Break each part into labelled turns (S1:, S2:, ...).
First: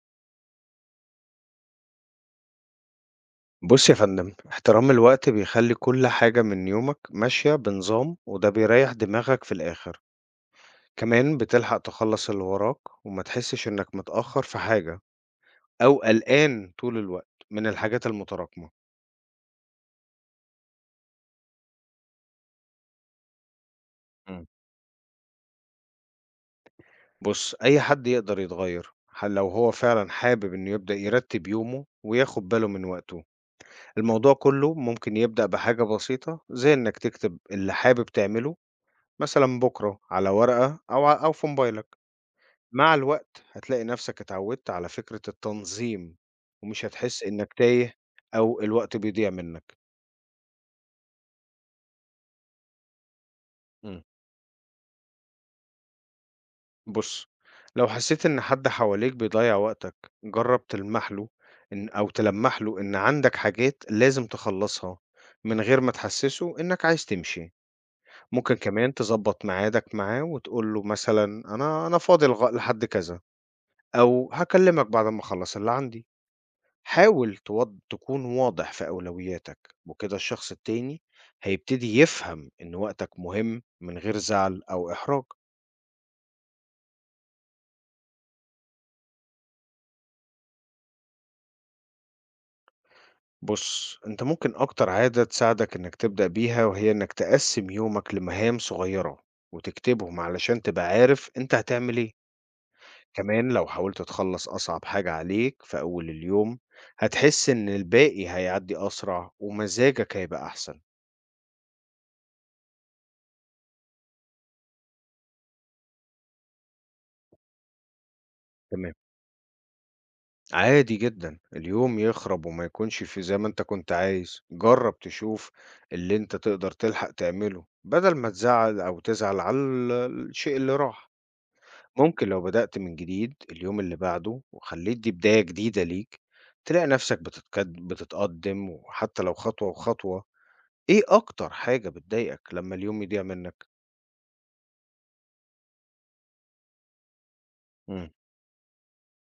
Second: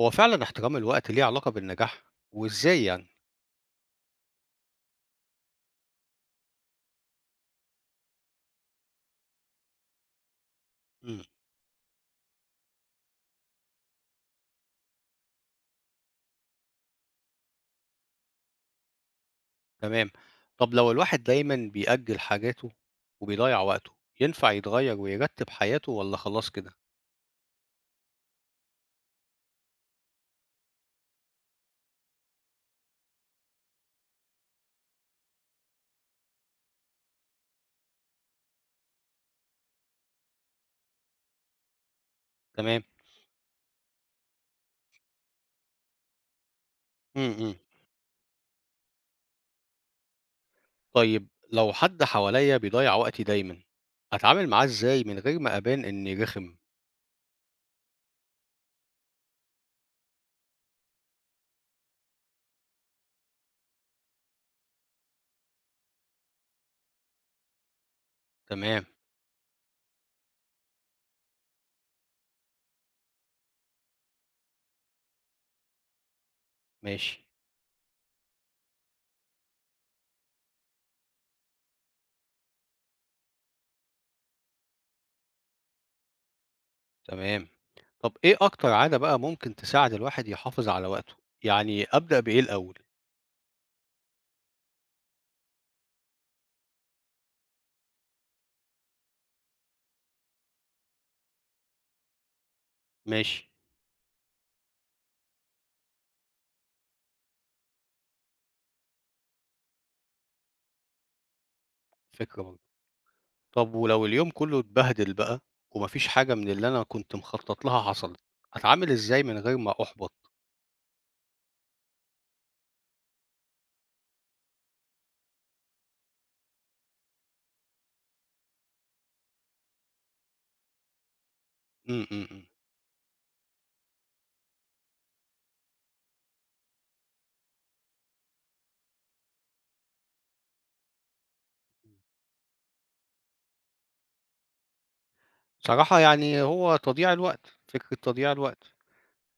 S1: هو فعلًا احترام الوقت ليه علاقة بالنجاح، وإزاي يعني؟
S2: بُص يا فندم، احترام الوقت بيخلّي كل حاجة من يومك ماشية بنظام وده بيريّح دماغك في الآخر،
S1: إمم،
S2: كمان بتلحق تخلّص اللي وراك وما تحسّش إنك متأخّر في حاجة أو قلقان طول الوقت من الحاجات المتراكمة.
S1: تمام. طب لو الواحد دايمًا بيأجّل حاجاته وبيضيّع وقته،
S2: إمم.
S1: ينفع يتغيّر ويرتّب حياته والّا خلاص كده؟
S2: بُص، أي حد يقدر يتغيّر لو هو فعلًا حابب إنه يبدأ يرتّب يومه وياخُد باله من وقته. الموضوع كُلّه ممكن يبدأ بحاجة بسيطة زي إنك تكتب اللي حابب تعمله مثلًا بُكرة على ورقة أو في موبايلك.
S1: تمام،
S2: مع الوقت هتلاقي نفسك اتعودت على فكرة التنظيم، ومش هتحس
S1: إمم، إمم.
S2: إنك تايه أو الوقت بيضيع منك.
S1: طيب لو حد حواليّا بيضيّع وقتي دايمًا،
S2: إمم،
S1: أتعامل معاه إزاي من غير ما أبان إني رخم؟
S2: بُص، لو حسيت إن حد حواليك بيضيّع وقتك، جرّب تلمح له إن أو تلمّح له إن عندك حاجات لازم تخلّصها، من غير ما تحسّسه إنك عايز تمشي. ممكن
S1: تمام،
S2: كمان تضبّط ميعادك معاه وتقول له مثلًا أنا فاضي لحد كذا، أو هاكلمك بعد ما أخلّص اللي عندي.
S1: ماشي،
S2: حاول تكون واضح في أولوياتك وكده الشخص التاني هيبتدي يفهم إن وقتك مهم من غير زعل أو إحراج.
S1: تمام. طب إيه أكتر عادة بقى ممكن تساعد الواحد يحافظ على وقته؟ يعني أبدأ بإيه الأول؟
S2: بص أنت ممكن أكتر عادة تساعدك إنك تبدأ بيها وهي إنك تقسم يومك لمهام صغيرة وتكتبهم علشان تبقى عارف أنت هتعمل إيه.
S1: ماشي،
S2: كمان لو حاولت تخلص أصعب حاجة عليك في أول اليوم هتحس إن الباقي هيعدي أسرع ومزاجك هيبقى أحسن.
S1: فكرة برضه. طب ولو اليوم كله اتبهدل بقى ومفيش حاجة من اللي أنا كنت مخطط لها حصلت، هاتعامل
S2: تمام،
S1: إزاي من غير ما أُحبط؟
S2: عادي جدًا، اليوم يخرب وما يكونش في زي ما أنت كنت عايز، جرّب تشوف اللي أنت تقدر تلحق تعمله، بدل ما تزعّل أو تزعل على ال الشيء اللي راح.
S1: إمم،
S2: ممكن لو
S1: إمم،
S2: بدأت من جديد اليوم اللي بعده وخلّيت دي بداية جديدة ليك، تلاقي نفسك بتتقدّم وحتى لو خطوة وخطوة. إيه أكتر حاجة
S1: إمم.
S2: بتضايقك لمّا اليوم يضيع منك؟
S1: صراحة يعني هو تضييع الوقت، فكرة
S2: إمم،
S1: تضييع الوقت،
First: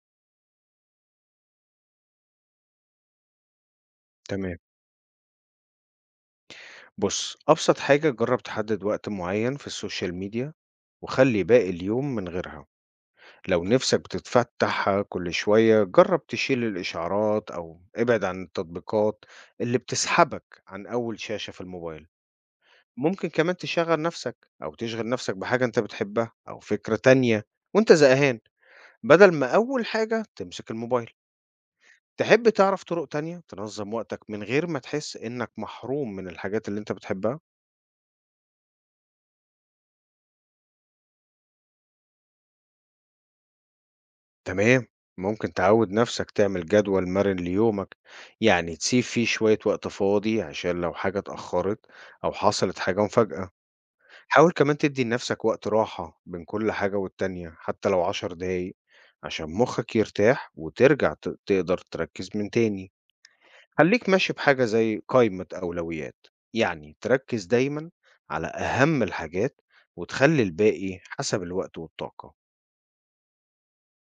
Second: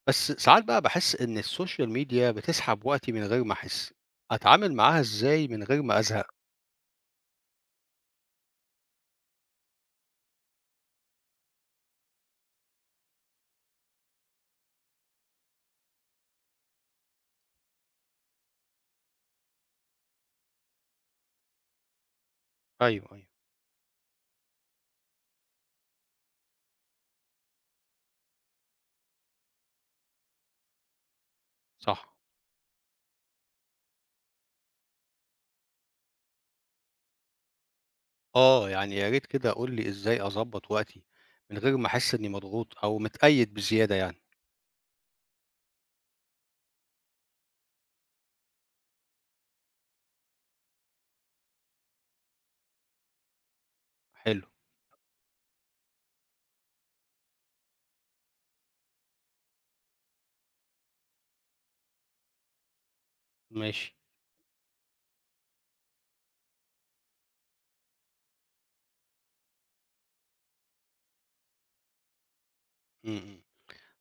S1: بس ساعات بقى باحس إن السوشيال ميديا بتسحب وقتي من غير ما أحس،
S2: تمام.
S1: أتعامل معاها إزاي من غير ما أزهق؟
S2: بُص، أبسط حاجة جرّب تحدد وقت معيّن في السوشيال ميديا وخلّي باقي اليوم من غيرها. لو نفسك بتتفتح كل شوية جرب تشيل الإشعارات أو ابعد عن التطبيقات اللي بتسحبك عن أول شاشة في الموبايل.
S1: أيوه، أيوه،
S2: ممكن كمان تشغل نفسك بحاجة أنت بتحبها أو فكرة تانية وأنت زهقان بدل ما أول حاجة تمسك الموبايل.
S1: صح.
S2: تحب تعرف طرق تانية تنظم وقتك من غير ما تحس إنك محروم من الحاجات اللي أنت بتحبها؟
S1: آه، يعني يا ريت كده قُل لي إزاي أضبّط وقتي من غير ما أحس إني مضغوط أو متقيد بزيادة يعني.
S2: تمام، ممكن تعود نفسك تعمل جدول مرن ليومك، يعني تسيب فيه شوية وقت فاضي عشان لو حاجة اتأخرت أو حصلت حاجة مفاجأة.
S1: حلو،
S2: حاول كمان تدي لنفسك وقت راحة بين كل حاجة والتانية حتى لو عشر دقايق عشان مخك يرتاح وترجع تقدر تركز من تاني.
S1: ماشي.
S2: خليك ماشي بحاجة زي قائمة أولويات، يعني تركز دايما على أهم الحاجات وتخلي الباقي حسب الوقت والطاقة.
S1: إمم، إمم.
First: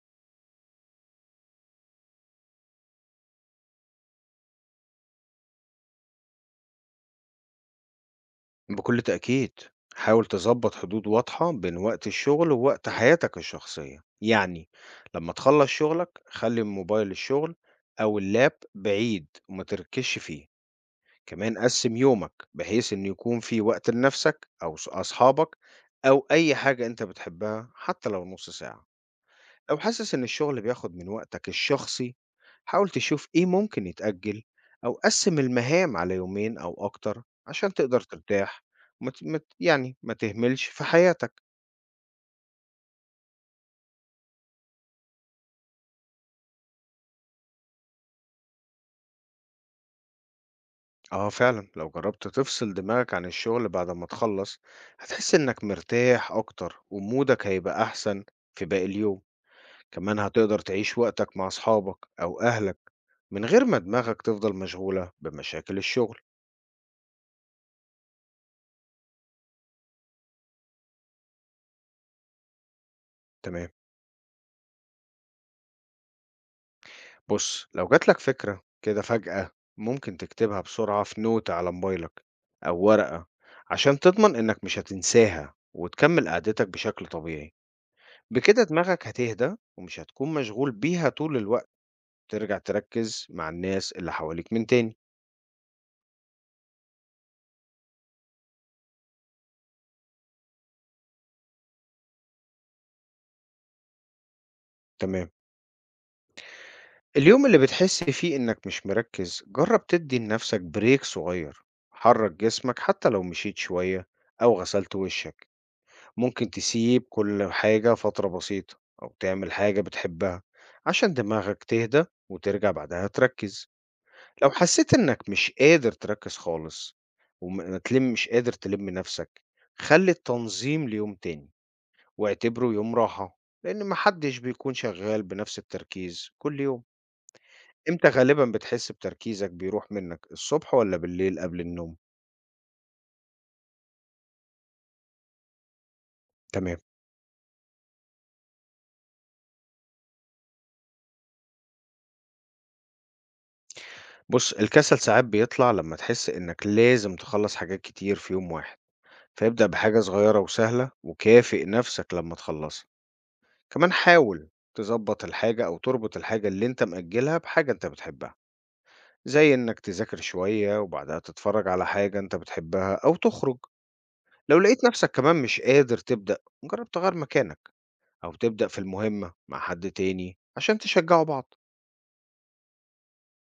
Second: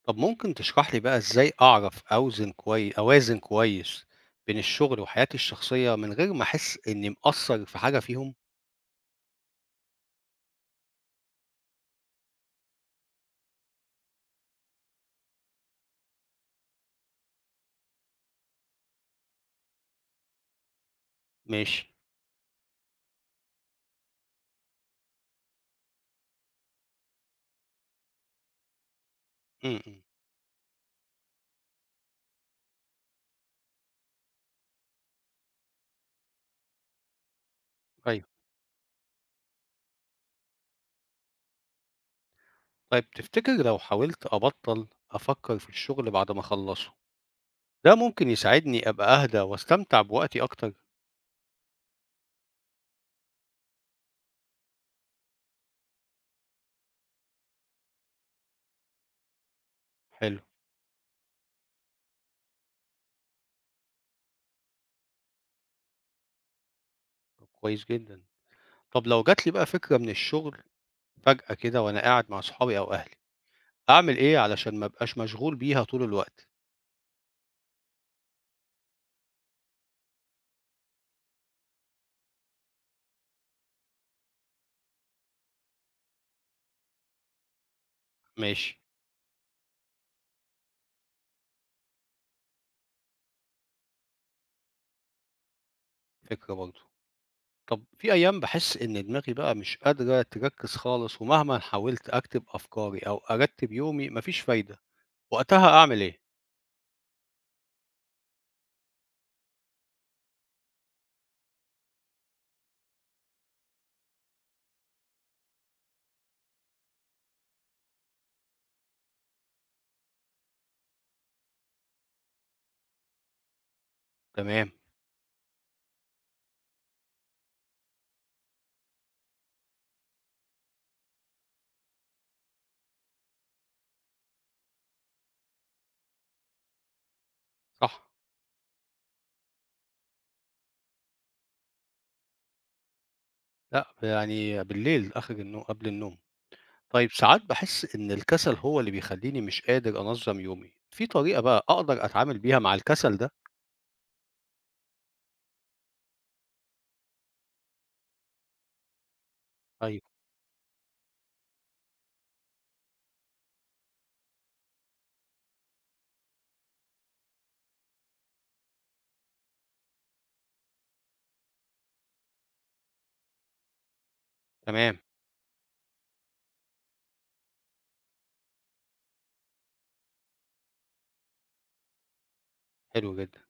S1: طب ممكن تشرح لي بقى إزاي أعرف أوزن كوي أوازن كويس بين الشغل وحياتي الشخصية من غير ما أحس إني مقصّر في حاجة فيهم؟
S2: بكل تأكيد حاول تظبط حدود واضحة بين وقت الشغل ووقت حياتك الشخصية، يعني لما تخلص شغلك خلي موبايل الشغل أو اللاب بعيد وما تركزش فيه. كمان
S1: ماشي.
S2: قسم يومك بحيث إن يكون في وقت لنفسك أو أصحابك أو أي حاجة أنت بتحبها حتى لو نص ساعة.
S1: إمم،
S2: لو
S1: إمم.
S2: حاسس إن الشغل بياخد من وقتك الشخصي حاول تشوف إيه ممكن يتأجل أو قسم المهام على يومين أو أكتر عشان تقدر
S1: أيوه.
S2: ترتاح يعني ما تهملش في حياتك.
S1: طيب تفتكر لو حاولت أبطّل أفكّر في الشغل بعد ما أخلّصه، ده ممكن يساعدني أبقى أهدى واستمتع بوقتي أكتر؟
S2: آه فعلا لو جربت تفصل دماغك عن الشغل بعد ما تخلص هتحس إنك مرتاح أكتر ومودك هيبقى أحسن في باقي اليوم، كمان
S1: حلو،
S2: هتقدر تعيش وقتك مع أصحابك أو أهلك من غير ما دماغك تفضل مشغولة بمشاكل الشغل.
S1: طب كويس جدًا. طب لو جات لي بقى فكرة من الشغل فجأة كده وأنا قاعد مع صحابي أو أهلي،
S2: تمام،
S1: أعمل إيه علشان ما أبقاش مشغول بيها طول الوقت؟
S2: بُص، لو جات لك فكرة كده فجأة، ممكن تكتبها بسرعة في نوتة على موبايلك أو ورقة، عشان تضمن إنك مش هتنساها وتكمل قعدتك بشكل طبيعي. بكده
S1: ماشي،
S2: دماغك هتهدى ومش هتكون مشغول بيها طول الوقت، ترجع تركز مع الناس اللي حواليك من تاني.
S1: فكرة برضه. طب في أيام باحس إن دماغي بقى مش قادرة تركّز خالص ومهما حاولت أكتب أفكاري أو أرتّب يومي ما فيش فايدة،
S2: تمام.
S1: وقتها أعمل إيه؟
S2: اليوم اللي بتحس فيه إنك مش مركز، جرب تدي لنفسك بريك صغير، حرك جسمك حتى لو مشيت شوية أو غسلت وشك. ممكن تسيب كل حاجة فترة بسيطة أو تعمل حاجة بتحبها عشان دماغك تهدى وترجع بعدها تركز. لو
S1: تمام،
S2: حسيت إنك مش قادر تركز خالص وتلم مش قادر تلم نفسك خلي التنظيم ليوم تاني واعتبره يوم راحة لأن محدش بيكون شغال بنفس التركيز كل يوم.
S1: صح،
S2: إمتى غالبا بتحس بتركيزك بيروح منك، الصبح ولا بالليل قبل النوم؟
S1: لأ، يعني بالليل آخر النو قبل النوم.
S2: تمام.
S1: طيب ساعات باحس إن الكسل هو اللي بيخلّيني مش قادر أنظّم يومي، في طريقة بقى أقدر أتعامل بيها مع الكسل ده؟
S2: بص الكسل ساعات بيطلع لما تحس إنك لازم تخلص حاجات كتير في يوم واحد، فابدأ بحاجة
S1: أيوه،
S2: صغيرة وسهلة وكافئ نفسك لما تخلصها. كمان حاول تظبط الحاجة أو تربط الحاجة اللي أنت مأجلها بحاجة أنت بتحبها، زي إنك تذاكر شوية وبعدها تتفرج على حاجة أنت بتحبها أو تخرج. لو لقيت
S1: تمام،
S2: نفسك كمان مش قادر تبدأ جرب تغير مكانك أو تبدأ في المهمة مع حد تاني عشان تشجعوا بعض.
S1: حلو جدًا.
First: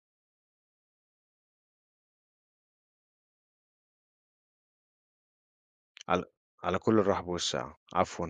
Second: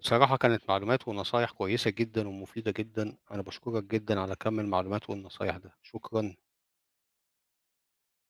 S1: بصراحة كانت معلومات ونصايح كويسة جدًا ومفيدة جدًا، أنا باشكرك جدًا على كَم المعلومات والنصايح ده،
S2: على,
S1: شكرًا.
S2: على كل الرحب والسعة عفوا.